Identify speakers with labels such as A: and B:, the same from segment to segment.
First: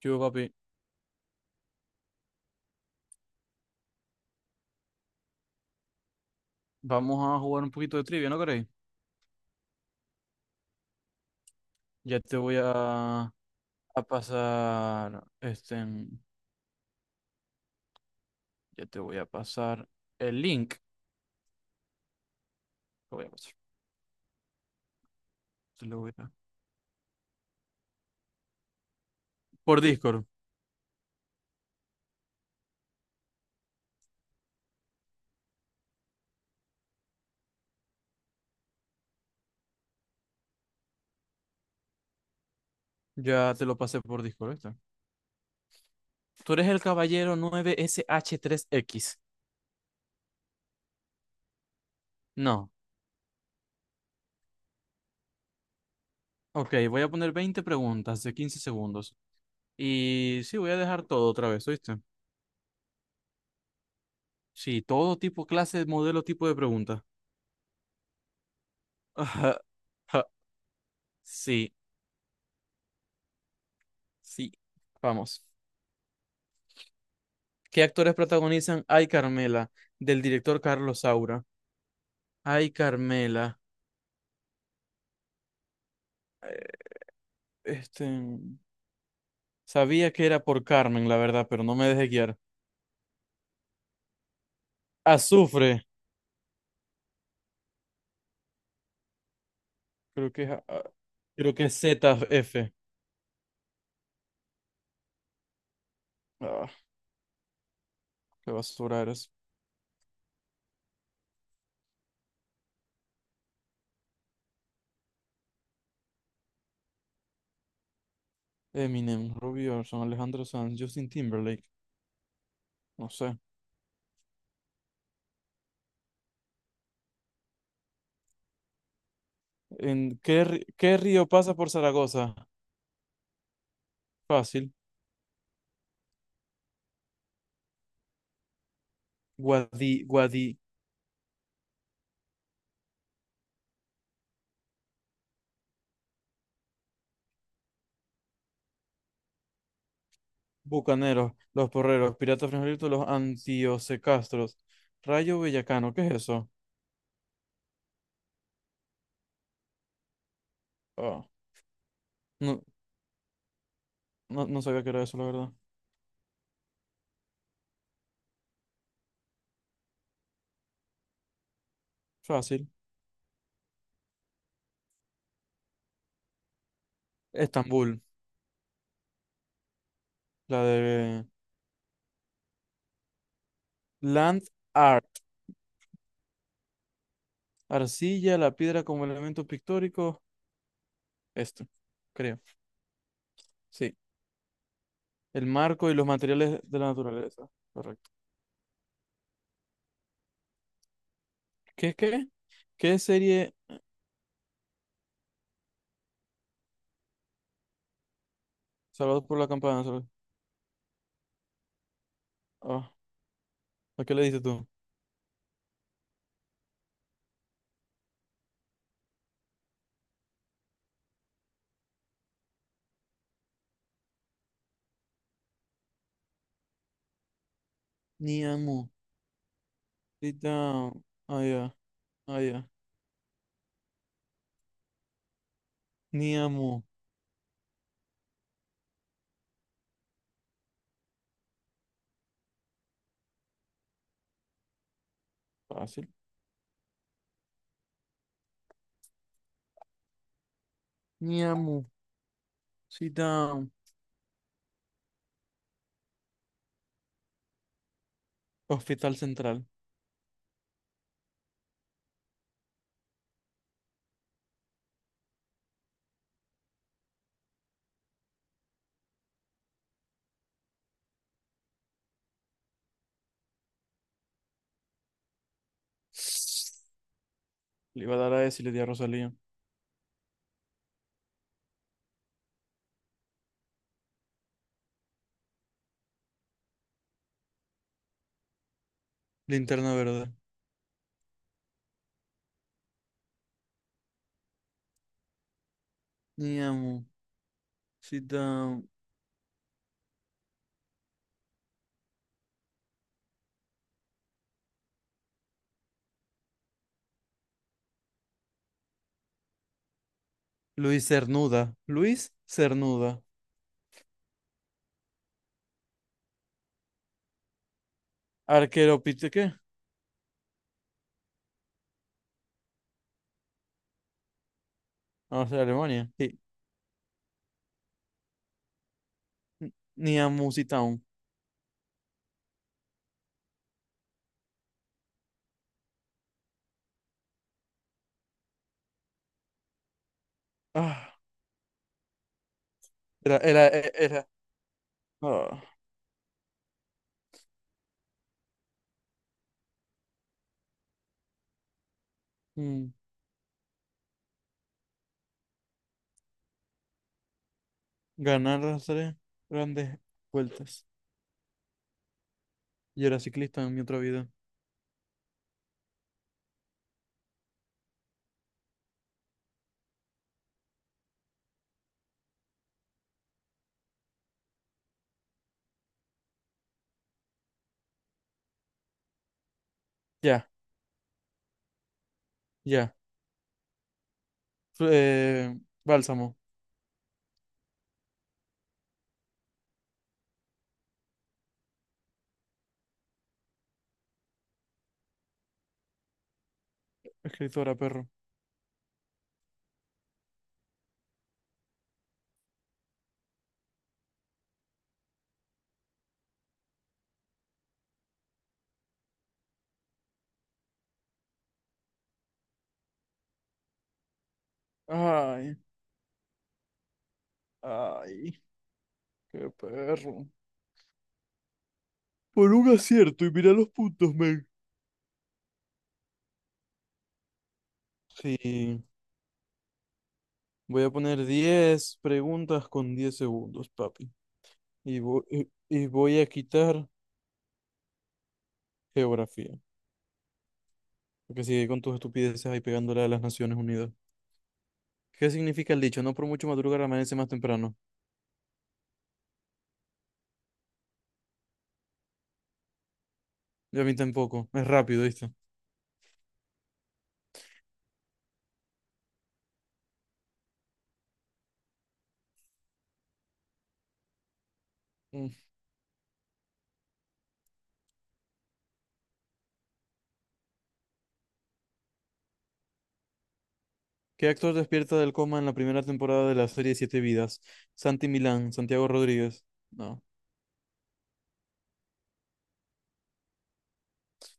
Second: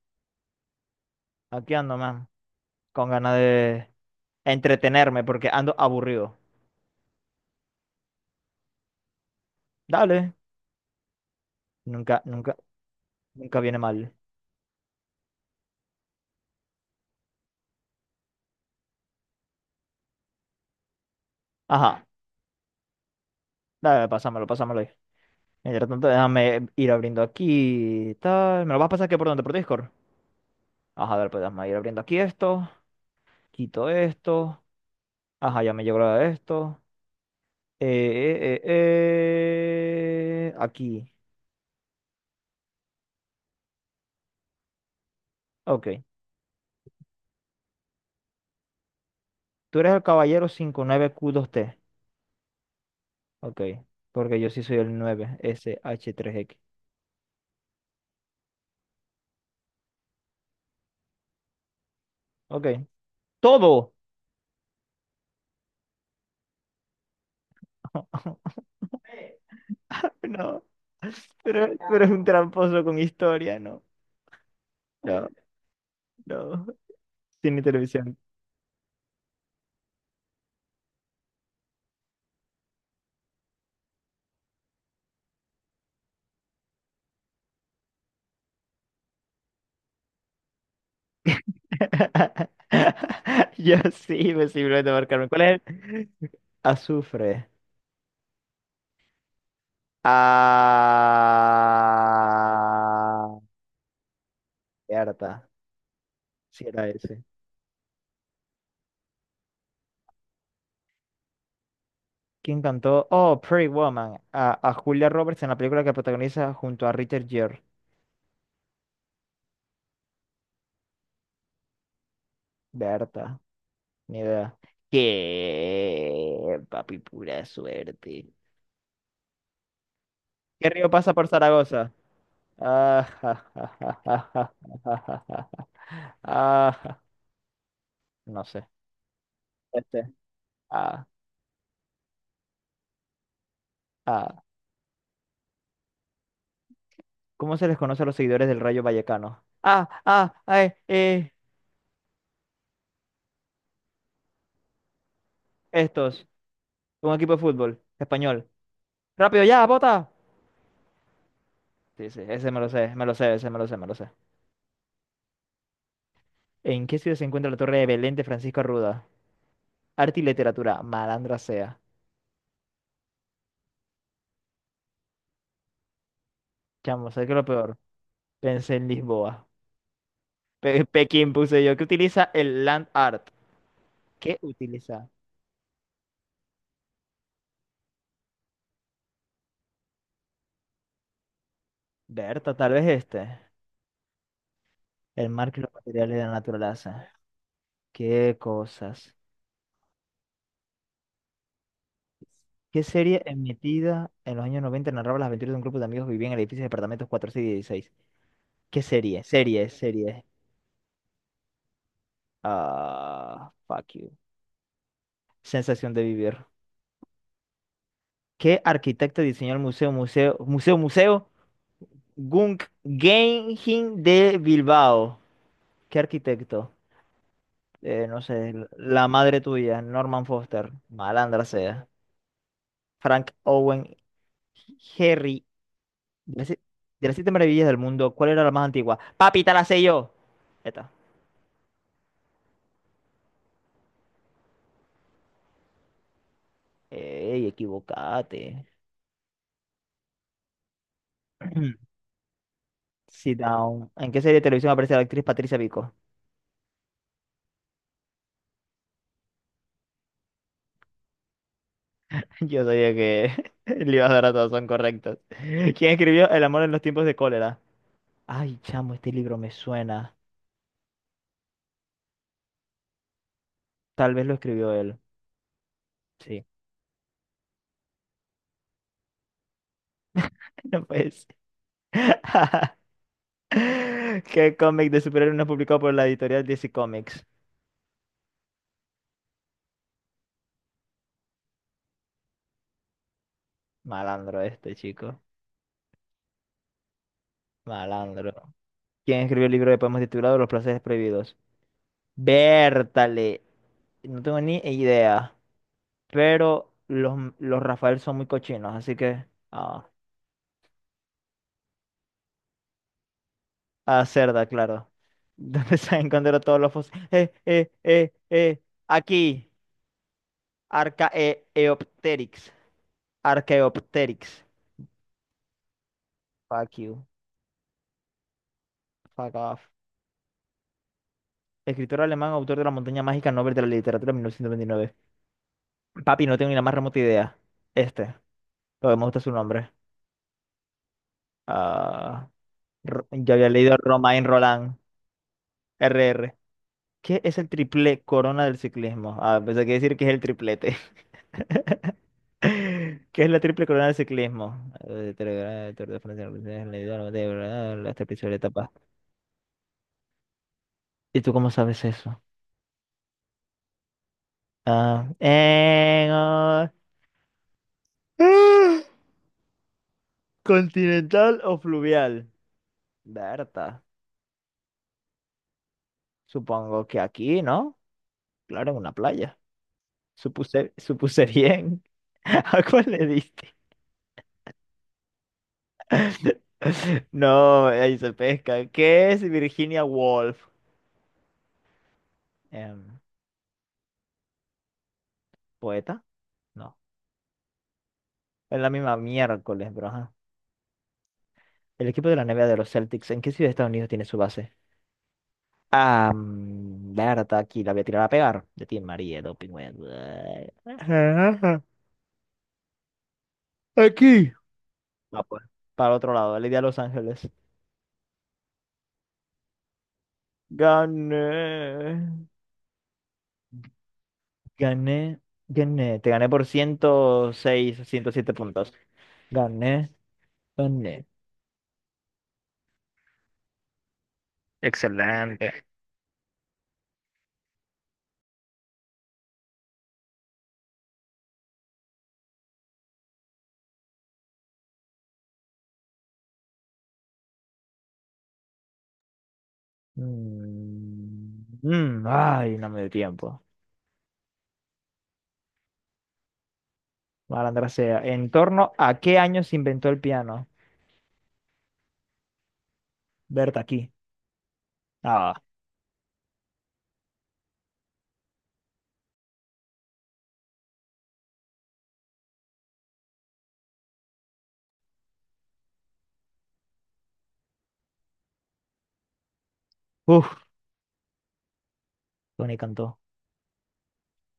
A: Yo, papi,
B: Aquí ando, man, con ganas de entretenerme porque ando aburrido.
A: vamos a jugar un poquito de trivia, ¿no queréis?
B: Dale,
A: Ya
B: nunca,
A: te
B: nunca,
A: voy a, a
B: nunca viene mal.
A: pasar, este, en- ya te voy a pasar el link.
B: Ajá,
A: Lo voy a pasar,
B: dale, pásamelo, pásamelo ahí.
A: te
B: Mientras
A: lo
B: tanto,
A: voy a-
B: déjame ir abriendo aquí, tal. ¿Me lo vas a pasar aquí por donde? ¿Por
A: por
B: Discord?
A: Discord,
B: Ajá, dale, pues déjame ir abriendo aquí esto. Quito esto. Ajá, ya me llegó la de esto. Eh, Aquí.
A: ya te lo pasé por Discord, ¿viste?
B: Ok.
A: Tú eres el caballero 9 sh 3 x.
B: Tú eres el caballero 59Q2T.
A: No,
B: Ok. Porque yo sí soy el 9SH3X.
A: ok, voy a poner 20 preguntas de 15 segundos. Y sí, voy a dejar todo otra vez, ¿oíste?
B: Ok. ¡Todo!
A: Sí, todo tipo, clase, modelo, tipo de pregunta. Ajá, ajá,
B: No,
A: sí,
B: pero es un tramposo con historia, no,
A: sí,
B: no,
A: vamos.
B: no, cine y
A: ¿Qué actores
B: televisión.
A: protagonizan Ay Carmela? Del director Carlos Saura. Ay Carmela. Eh, Este, sabía que era por Carmen, la verdad, pero no me dejé guiar.
B: Yo sí, me simplemente marcarme. ¿Cuál es
A: Azufre.
B: el? Azufre.
A: Creo que es, a- a- creo que es ZF.
B: Ah, cierta, sí
A: Ah,
B: era ese.
A: qué basura eres.
B: ¿Quién cantó Oh, Pretty Woman, a Julia Roberts en la película que protagoniza junto a Richard Gere?
A: Eminem, Robbie Orson, Alejandro Sanz, Justin Timberlake. No sé.
B: Berta, ni idea. ¿Qué? Papi, pura suerte. ¿Qué río
A: ¿Qué
B: pasa
A: río
B: por
A: pasa por
B: Zaragoza?
A: Zaragoza?
B: Ah, ja, ja, ja, ja, ja,
A: Fácil.
B: ja, ja, ja, ah, ja. No sé.
A: Guadi,
B: Este.
A: Guadi,
B: Ah, ah. ¿Cómo se les conoce a los seguidores del Rayo Vallecano? Ah, ah, ay,
A: bucaneros, los porreros, piratas frijolitos, los antiosecastros. Rayo Bellacano, ¿qué es
B: estos.
A: eso?
B: Un equipo de fútbol español. Rápido, ya, bota.
A: Ah,
B: Sí, sí, ese
A: no,
B: me lo sé, ese me lo sé, me lo sé.
A: no, no sabía que era eso, la verdad.
B: ¿En qué ciudad se encuentra la Torre de Belén de Francisco Arruda? Arte y literatura, malandra sea.
A: Fácil.
B: Chamo, ¿sabes qué es lo peor?
A: Estambul,
B: Pensé en Lisboa.
A: la de
B: Pekín puse yo. ¿Qué utiliza el land art? ¿Qué
A: Land
B: utiliza?
A: Art. Arcilla, la piedra como elemento pictórico. Esto, creo.
B: Berta, tal vez este.
A: Sí.
B: El
A: El
B: marco y los
A: marco y los
B: materiales de la
A: materiales de la
B: naturaleza.
A: naturaleza. Correcto.
B: Qué cosas.
A: ¿Qué, qué?
B: ¿Qué
A: ¿Qué
B: serie
A: serie?
B: emitida en los años 90 narraba las aventuras de un grupo de amigos que vivían en edificios de departamentos 4, 6 y 16? ¿Qué serie?
A: Salvados por la
B: Serie,
A: campana. Salvados.
B: serie.
A: Ah,
B: Ah, fuck
A: ¿a qué
B: you.
A: le dices tú?
B: Sensación de vivir. ¿Qué arquitecto diseñó el museo? Guggenheim de Bilbao? ¿Qué arquitecto? No
A: Ni
B: sé,
A: amo.
B: la madre tuya, Norman
A: Sit
B: Foster.
A: down. Ah,
B: Malandra
A: ya.
B: sea.
A: Ah, ya.
B: Frank Owen. Harry.
A: Ni
B: De las,
A: amo.
B: de las 7 maravillas del mundo, ¿cuál era la más antigua? Papi, te la sé yo. Ya está.
A: Fácil.
B: Ey, equivocate.
A: Mi amo,
B: Sit
A: cita
B: down. ¿En qué serie de televisión aparece la actriz Patricia Pico?
A: Hospital Central.
B: Yo sabía que le ibas a dar a todos, son correctos. ¿Quién escribió El amor en los tiempos de cólera? Ay, chamo, este libro me suena. Tal vez lo escribió él. Sí.
A: Le iba a dar a ese y le di a Rosalía.
B: No pues. ¿Qué cómic de superhéroes no es publicado por la editorial DC Comics?
A: Linterna verde.
B: Malandro este, chico.
A: Mi amo, cita
B: Malandro. ¿Quién escribió el libro de poemas titulado Los placeres prohibidos? Bértale. No tengo ni idea. Pero los Rafael son muy cochinos, así que. Ah,
A: Luis Cernuda. Luis Cernuda.
B: a cerda, claro. ¿Dónde se han encontrado todos los fósiles?
A: Arquero pite,
B: Aquí.
A: ¿qué?
B: Archaeopteryx. Archaeopteryx.
A: Vamos a ser Alemania. Sí.
B: Fuck you. Fuck off.
A: Ni amo, cita.
B: Escritor alemán, autor de La Montaña Mágica, Nobel de la Literatura 1929. Papi, no tengo ni la más remota idea. Este. Pero me gusta su nombre.
A: Ah,
B: Ah. Yo había leído Romain
A: era.
B: Roland,
A: Ah,
B: R R. ¿Qué es el triple corona del ciclismo? Ah, pensé que iba a decir que es el triplete.
A: mm,
B: ¿Qué es la triple corona del ciclismo? Tour de Francia, Leidor, de verdad, las tres principales
A: ganar
B: etapas.
A: las tres grandes vueltas.
B: ¿Y tú cómo sabes eso?
A: Yo era ciclista en mi otra vida.
B: Ah, en, ah, ah, ¿continental o fluvial? Berta, supongo que aquí, ¿no? Claro, en una playa.
A: Ya,
B: Supuse, supuse bien. ¿A cuál
A: ya.
B: le diste?
A: Fl- eh, bálsamo.
B: No, ahí se pesca. ¿Qué es Virginia Woolf? Em, ¿Poeta? No.
A: Escritora, perro.
B: Es la misma miércoles, bro. Ajá. El equipo de la NBA de los Celtics, ¿en qué ciudad de Estados Unidos tiene su base? Ah, mm, Berta, aquí la voy a tirar a pegar. De ti, María, doping. Web. Ajá. Aquí. Ah, pues.
A: Ay,
B: Para otro lado, el día de Los Ángeles.
A: ay. Qué perro.
B: Gané.
A: Por un acierto y mira los puntos, men.
B: Gané. Gané. Te gané por 106, 107 puntos.
A: Sí,
B: Gané.
A: voy a
B: Gané.
A: poner 10 preguntas con 10 segundos, papi. Y voy, y
B: Excelente.
A: y voy a quitar geografía. Porque sigue con tus estupideces ahí pegándole a las Naciones Unidas. ¿Qué significa el dicho? No por mucho madrugar amanece más temprano.
B: Mm, mm, ay, no me dio tiempo.
A: Y a mí tampoco. Es rápido, ¿viste?
B: Malandra sea. ¿En torno a qué año se inventó el piano? Berta aquí.
A: Mm.
B: Ah,
A: ¿Qué actor despierta del coma en la primera temporada de la serie Siete Vidas? Santi Milán, Santiago Rodríguez. No.
B: uff, Tony cantó.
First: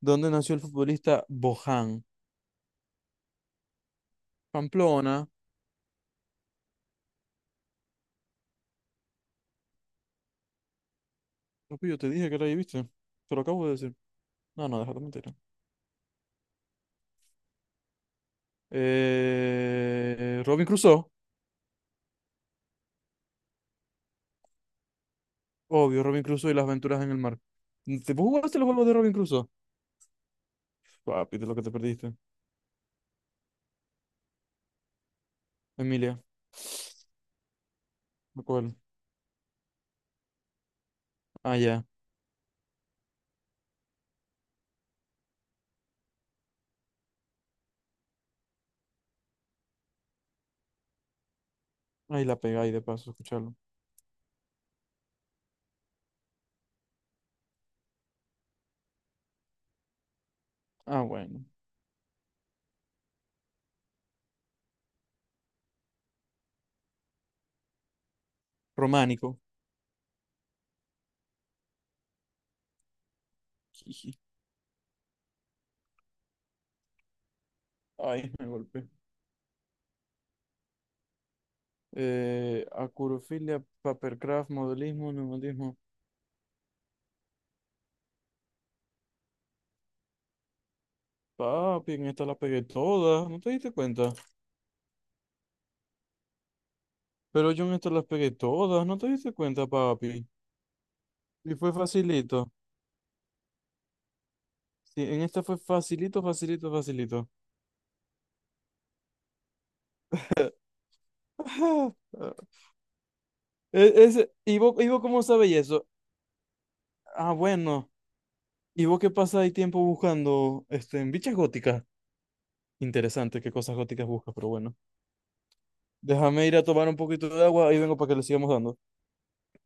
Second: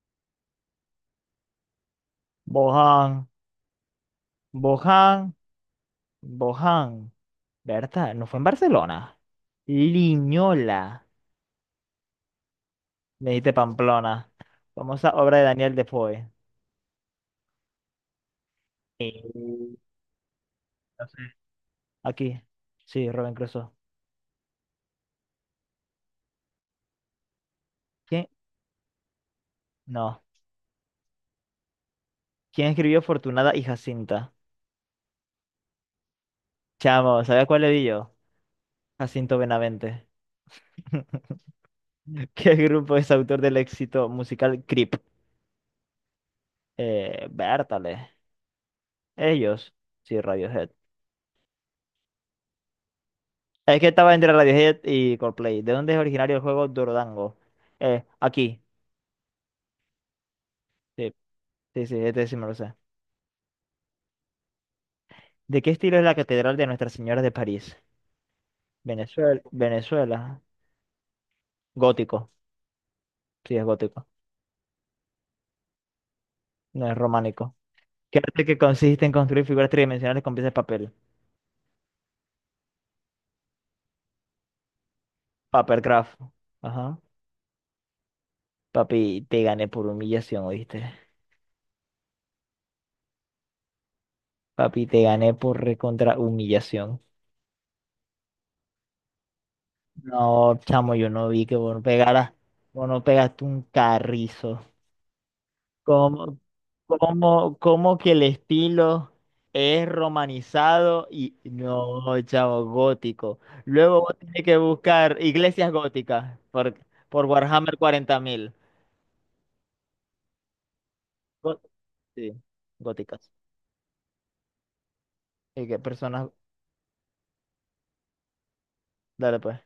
A: ¿Dónde nació el futbolista Bojan?
B: Bohan,
A: Pamplona.
B: Bohan, Bohan. Berta, ¿no fue en Barcelona? Liñola.
A: No, pues yo te dije que la ahí, ¿viste?
B: Me
A: Te lo
B: dijiste
A: acabo de decir.
B: Pamplona.
A: No, no, déjate
B: Famosa
A: mentir.
B: obra de Daniel Defoe. No
A: Robin Crusoe.
B: sé. Aquí. Sí, Robin Crusoe.
A: Obvio, Robin Crusoe y las aventuras en el mar. ¿Te vos
B: ¿Quién?
A: jugaste los juegos de Robin Crusoe?
B: No.
A: Papi, de lo que te perdiste.
B: ¿Quién escribió Fortunada y Jacinta?
A: Emilia.
B: Chamo, ¿sabes cuál le di yo?
A: ¿De ¿Cuál?
B: Jacinto Benavente.
A: Ah, ya.
B: ¿Qué grupo es autor del éxito musical Creep? Bertale. Ellos. Sí, Radiohead.
A: Ahí la pegáis de paso, escucharlo.
B: Es que estaba entre Radiohead y Coldplay. ¿De dónde es originario el juego Dordango? Aquí.
A: Ah,
B: Sí,
A: bueno.
B: sí, sí, este sí me lo sé. ¿De qué estilo es la Catedral de Nuestra Señora de París?
A: Románico.
B: Venezuela. Venezuela. Gótico. Sí, es gótico.
A: Jiji.
B: No es románico. ¿Qué
A: Ay,
B: arte
A: me
B: que
A: golpeé.
B: consiste en construir figuras tridimensionales con piezas de papel?
A: Acurofilia, papercraft, modelismo, neumatismo.
B: Papercraft. Ajá. Papi, te gané por humillación, ¿oíste?
A: Papi, en esta las pegué todas, ¿no te diste cuenta?
B: Papi, te gané por recontra humillación.
A: Pero yo en esta las pegué todas, ¿no te diste cuenta, papi?
B: No, chamo, yo no vi
A: Y
B: que
A: fue
B: vos no pegaras,
A: facilito.
B: vos no pegaste un carrizo.
A: Sí, en esta fue facilito,
B: ¿Cómo,
A: facilito, facilito.
B: cómo, cómo que el estilo es romanizado y
A: Ajá.
B: no, chamo, gótico? Luego vos tenés que
A: Y vos
B: buscar
A: cómo sabéis
B: iglesias
A: eso?
B: góticas por
A: Ah,
B: Warhammer
A: bueno.
B: 40.000.
A: ¿Y vos qué pasa ahí tiempo buscando este, en bichas
B: Gó-
A: góticas?
B: Sí, góticas.
A: Interesante qué cosas góticas buscas, pero bueno.
B: Y que personas,
A: Déjame ir a tomar un poquito de agua y vengo para que le sigamos dando.
B: dale pues.